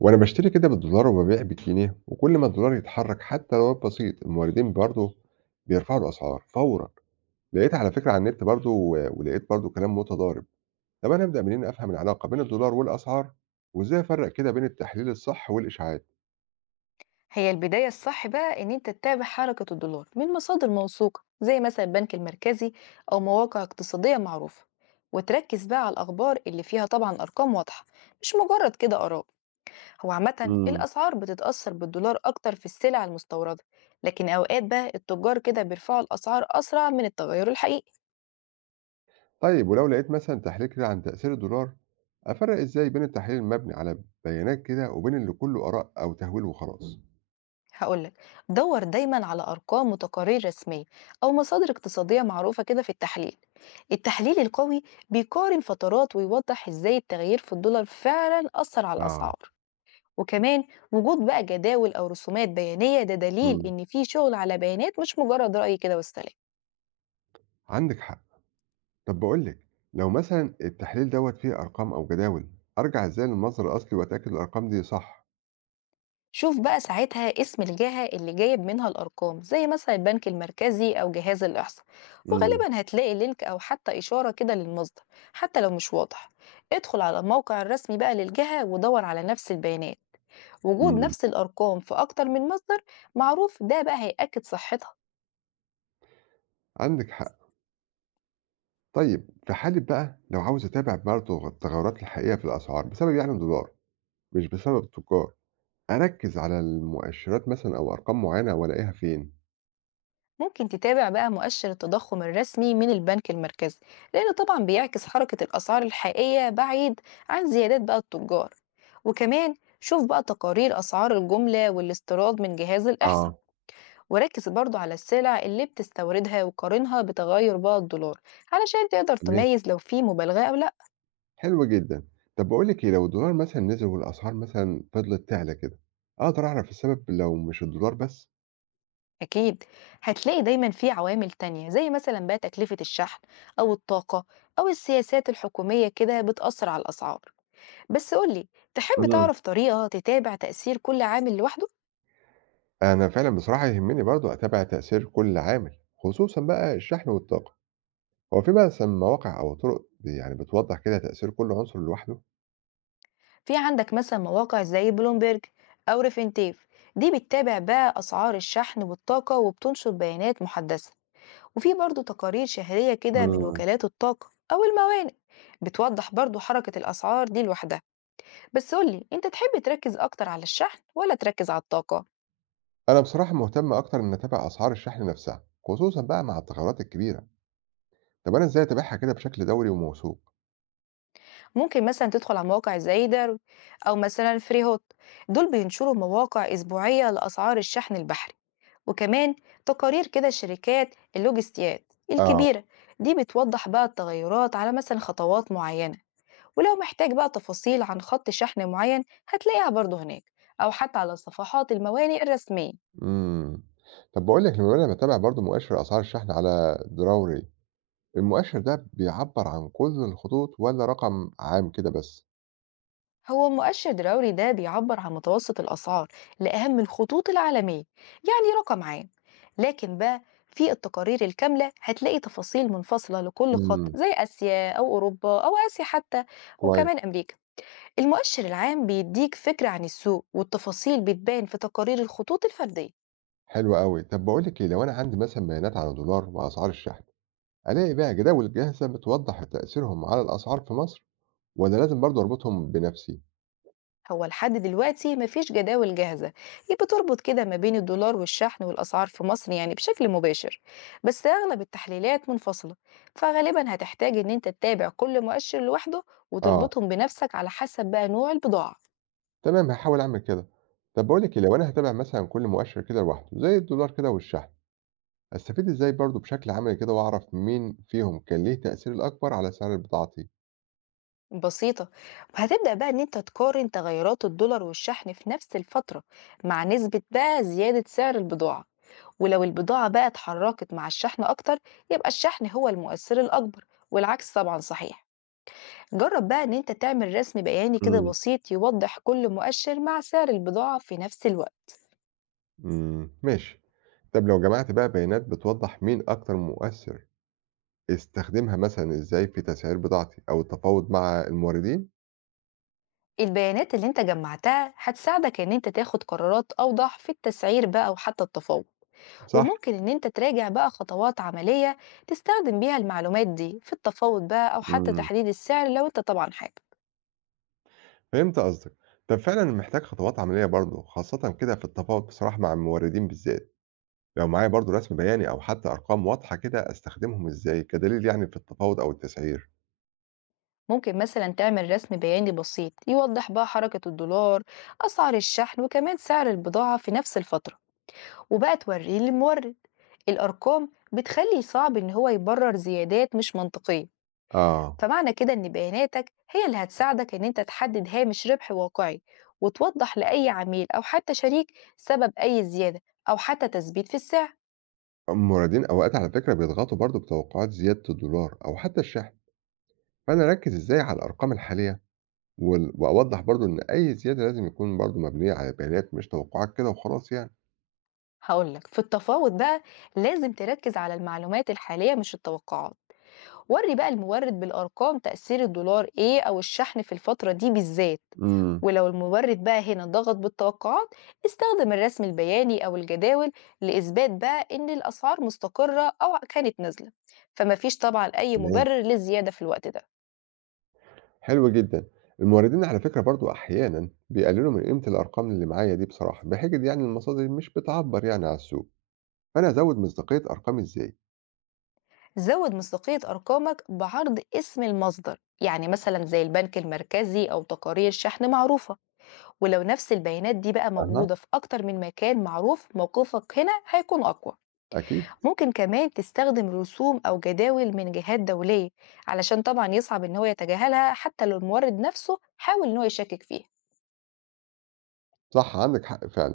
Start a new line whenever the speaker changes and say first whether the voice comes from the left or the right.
right: وأنا باشتري كده بالدولار وببيع بالجنيه وكل ما الدولار يتحرك حتى لو بسيط الموردين برضه بيرفعوا الأسعار فورًا، لقيت على فكرة على النت برضه ولقيت برضه كلام متضارب، طب أنا أبدأ منين أفهم العلاقة بين الدولار والأسعار؟ وإزاي أفرّق كده بين التحليل الصح والإشاعات؟
left: هي البداية الصح بقى إن أنت تتابع حركة الدولار من مصادر موثوقة زي مثلا البنك المركزي أو مواقع اقتصادية معروفة، وتركز بقى على الأخبار اللي فيها طبعا أرقام واضحة، مش مجرد كده آراء. هو عامة
right: امم.
left: الأسعار بتتأثر بالدولار أكتر في السلع المستوردة، لكن أوقات بقى التجار كده بيرفعوا الأسعار أسرع من التغير الحقيقي.
right: طيب ولو لقيت مثلًا تحليل كده عن تأثير الدولار، أفرّق إزاي بين التحليل المبني على بيانات كده وبين اللي كله آراء أو تهويل وخلاص؟
left: هاقول لك، دور دايما على أرقام وتقارير رسمية أو مصادر اقتصادية معروفة كده في التحليل. التحليل القوي بيقارن فترات ويوضح إزاي التغيير في الدولار فعلا أثر على
right: آه.
left: الأسعار. وكمان وجود بقى جداول أو رسومات بيانية ده دليل
right: امم.
left: إن في شغل على بيانات، مش مجرد رأي كده والسلام.
right: عندك حق. طب باقول لِك، لو مثلًا التحليل دوّة فيه أرقام أو جداول، أرجع إزاي للمصدر الأصلي وأتأكد الأرقام دي صح؟
left: شوف بقى ساعتها اسم الجهة اللي جايب منها الأرقام زي مثلا البنك المركزي أو جهاز الإحصاء،
right: إمم،
left: وغالبا هتلاقي لينك أو حتى إشارة كده للمصدر. حتى لو مش واضح، ادخل على الموقع الرسمي بقى للجهة ودور على نفس البيانات. وجود
right: إمم.
left: نفس الأرقام في أكتر من مصدر معروف ده بقى هيأكد صحتها.
right: عندِك حق. طيب في حالة بقى لو عاوز أتابع برضه التغيرات الحقيقية في الأسعار بسبب يعني الدولار، مش بسبب التجار، أركّز على المؤشرات مثلًا أو أرقام معينة وألاقيها فين؟
left: ممكن تتابع بقى مؤشر التضخم الرسمي من البنك المركزي، لأنه طبعا بيعكس حركة الأسعار الحقيقية بعيد عن زيادات بقى التجار. وكمان شوف بقى تقارير أسعار الجملة والاستيراد من جهاز الإحصاء،
right: آه.
left: وركز برضو على السلع اللي بتستوردها وقارنها بتغير بقى الدولار علشان تقدر
right: تمام،
left: تميز لو في مبالغة أو لأ.
right: حلو جدًا. طب باقول لِك إيه، لو الدولار مثلًا نزل والأسعار مثلًا فضلت تعلى كده، أقدر أعرف السبب لو مش الدولار بس؟
left: أكيد هتلاقي دايما في عوامل تانية زي مثلا بقى تكلفة الشحن أو الطاقة أو السياسات الحكومية كده بتأثر على الأسعار. بس قولي، تحب
right: إمم.
left: تعرف طريقة تتابع تأثير كل عامل لوحده؟
right: أنا فعلًا بصراحة يهمني برضه أتابع تأثير كل عامل، خصوصًا بقى الشحن والطاقة، هو في بقى مثلًا مواقع أو طرق يعني بتوضح كده تأثير كل عنصر لوحده؟
left: في عندك مثلا مواقع زي بلومبيرج أو ريفينتيف، دي بتتابع بقى أسعار الشحن والطاقة وبتنشر بيانات محدثة. وفي برضو تقارير شهرية كده من
right: امم.
left: وكالات الطاقة أو الموانئ بتوضح برضو حركة الأسعار دي لوحدها. بس قولي، أنت تحب تركز أكتر على الشحن ولا تركز على الطاقة؟
right: أنا بصراحة مهتم أكتر إني أتابع أسعار الشحن نفسها، خصوصًا بقى مع التغيرات الكبيرة، طب أنا إزاي أتابعها كده بشكل دوري وموثوق؟
left: ممكن مثلا تدخل على مواقع زي دارو أو مثلا فري هوت، دول بينشروا مواقع أسبوعية لأسعار الشحن البحري. وكمان تقارير كده شركات اللوجستيات
right: آه.
left: الكبيرة، دي بتوضح بقى التغيرات على مثلا خطوات معينة. ولو محتاج بقى تفاصيل عن خط شحن معين هتلاقيها برضه هناك، أو حتى على صفحات الموانئ الرسمية.
right: امم، طب باقول لك بما إني باتابع برضه مؤشر أسعار الشحن على دراوري، المؤشر ده بيعبّر عن كل الخطوط والّا رقم عام كده بس؟
left: هو مؤشر دوري ده بيعبر عن متوسط الأسعار لأهم الخطوط العالمية، يعني رقم عام. لكن بقى في التقارير الكاملة هتلاقي تفاصيل منفصلة لكل خط
right: امم،
left: زي آسيا أو أوروبا أو آسيا حتى،
right: كويس.
left: وكمان أمريكا. المؤشر العام بيديك فكرة عن السوق، والتفاصيل بتبان في تقارير الخطوط الفردية.
right: حلو أوي. طب باقول لِك إيه، لو أنا عندي مثلًا بيانات عن الدولار وأسعار الشحن، ألاقي بقى جداول جاهزة بتوضح تأثيرهم على الأسعار في مصر والّا لازم برضه أربطهم بنفسي؟
left: هو لحد دلوقتي مفيش جداول جاهزة هي بتربط كده ما بين الدولار والشحن والأسعار في مصر يعني بشكل مباشر. بس أغلب التحليلات منفصلة، فغالبا هتحتاج إن أنت تتابع كل مؤشر لوحده
right: آه،
left: وتربطهم بنفسك على حسب بقى نوع البضاعة.
right: تمام هاحاول أعمل كده. طب باقول لِك إيه، لو أنا هاتابع مثلًا كل مؤشر كده لوحده زي الدولار كده والشحن، أستفيد إزاي برضه بشكل عملي كده وأعرف مين فيهم كان ليه تأثير الأكبر على سعر بضاعتي؟
left: بسيطة، هتبدأ بقى إن أنت تقارن تغيرات الدولار والشحن في نفس الفترة مع نسبة بقى زيادة سعر البضاعة. ولو البضاعة بقى اتحركت مع الشحن أكتر، يبقى الشحن هو المؤثر الأكبر، والعكس طبعا صحيح. جرب بقى إن أنت تعمل رسم بياني كده
right: امم.
left: بسيط يوضح كل مؤشر مع سعر البضاعة في نفس الوقت.
right: إمم، ماشي. طب لو جمعت بقى بيانات بتوضح مين أكتر مؤثر، استخدمها مثلًا إزاي في تسعير بضاعتي أو التفاوض مع الموردين؟
left: البيانات اللي انت جمعتها هتساعدك ان انت تاخد قرارات اوضح في التسعير بقى وحتى التفاوض.
right: صح.
left: وممكن ان انت تراجع بقى خطوات عملية تستخدم بيها المعلومات دي في التفاوض بقى او حتى
right: إمم،
left: تحديد السعر، لو انت طبعا حابب.
right: فهمت قصدك. طب فعلًا محتاج خطوات عملية برضه، خاصةً كده في التفاوض بصراحة مع الموردين بالذات. لو معايا برضه رسم بياني أو حتى أرقام واضحة كده أستخدمهم إزاي كدليل يعني في التفاوض أو التسعير؟
left: ممكن مثلا تعمل رسم بياني بسيط يوضح بقى حركة الدولار، أسعار الشحن، وكمان سعر البضاعة في نفس الفترة، وبقى توريه للمورد. الأرقام بتخلي صعب إن هو يبرر زيادات مش منطقية.
right: آه.
left: فمعنى كده إن بياناتك هي اللي هتساعدك إن أنت تحدد هامش ربح واقعي، وتوضح لأي عميل أو حتى شريك سبب أي زيادة أو حتى تثبيت في السعر.
right: الموردين أوقات على فكرة بيضغطوا برضه بتوقعات زيادة الدولار أو حتى الشحن، فأنا أركز إزاي على الأرقام الحالية وأوضح برضه إن أي زيادة لازم يكون برضه مبنية على بيانات مش توقعات كده وخلاص يعني؟
left: هقولك في التفاوض بقى، لازم تركز على المعلومات الحالية مش التوقعات. ورّي بقى المورد بالأرقام تأثير الدولار إيه أو الشحن في الفترة دي بالذات.
right: إمم،
left: ولو المورد بقى هنا ضغط بالتوقعات، استخدم الرسم البياني أو الجداول لإثبات بقى إن الأسعار مستقرة أو كانت نازلة، فمفيش طبعا أي
right: تمام.
left: مبرر للزيادة في الوقت ده.
right: حلو جدًا. الموردين على فكرة برضه أحيانًا بيقللوا من قيمة الأرقام اللي معايا دي بصراحة، بحجة يعني المصادر مش بتعبّر يعني عن السوق، فأنا أزوّد مصداقية أرقامي إزاي؟
left: زود مصداقية أرقامك بعرض اسم المصدر، يعني مثلا زي البنك المركزي أو تقارير شحن معروفة، ولو نفس البيانات دي بقى
right: أها.
left: موجودة في أكتر من مكان معروف موقفك هنا هيكون أقوى.
right: أكيد.
left: ممكن كمان تستخدم رسوم أو جداول من جهات دولية، علشان طبعا يصعب إن هو يتجاهلها حتى لو المورد نفسه حاول إن هو يشكك فيها.
right: صح عندِك حق فعلًا.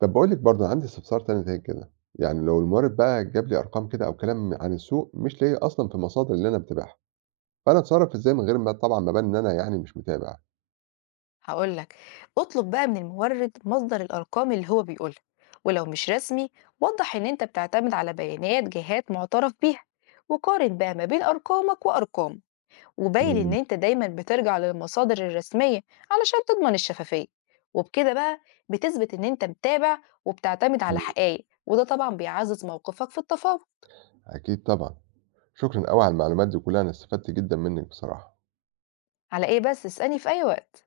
right: طب باقول لِك برضه عندي استفسار تاني زي كده، يعني لو المورد بقى جاب لي أرقام كده أو كلام عن السوق مش لاقيه أصلًا في المصادر اللي أنا باتابعها، فأنا أتصرّف إزاي من غير ما طبعًا ما أبان إن أنا يعني مش متابع؟
left: هقولك، اطلب بقى من المورد مصدر الأرقام اللي هو بيقولها، ولو مش رسمي وضح إن أنت بتعتمد على بيانات جهات معترف بيها. وقارن بقى ما بين أرقامك وأرقام، وباين إن
right: إمم،
left: أنت دايما بترجع للمصادر الرسمية علشان تضمن الشفافية. وبكده بقى بتثبت إن أنت متابع وبتعتمد على
right: إمم.
left: حقائق، وده طبعا بيعزز موقفك في التفاوض.
right: أكيد طبعًا. شكرًا أوي على المعلومات دي كلها، أنا استفدت جدًا منِّك بصراحة.
left: على إيه بس، اسألني في أي وقت.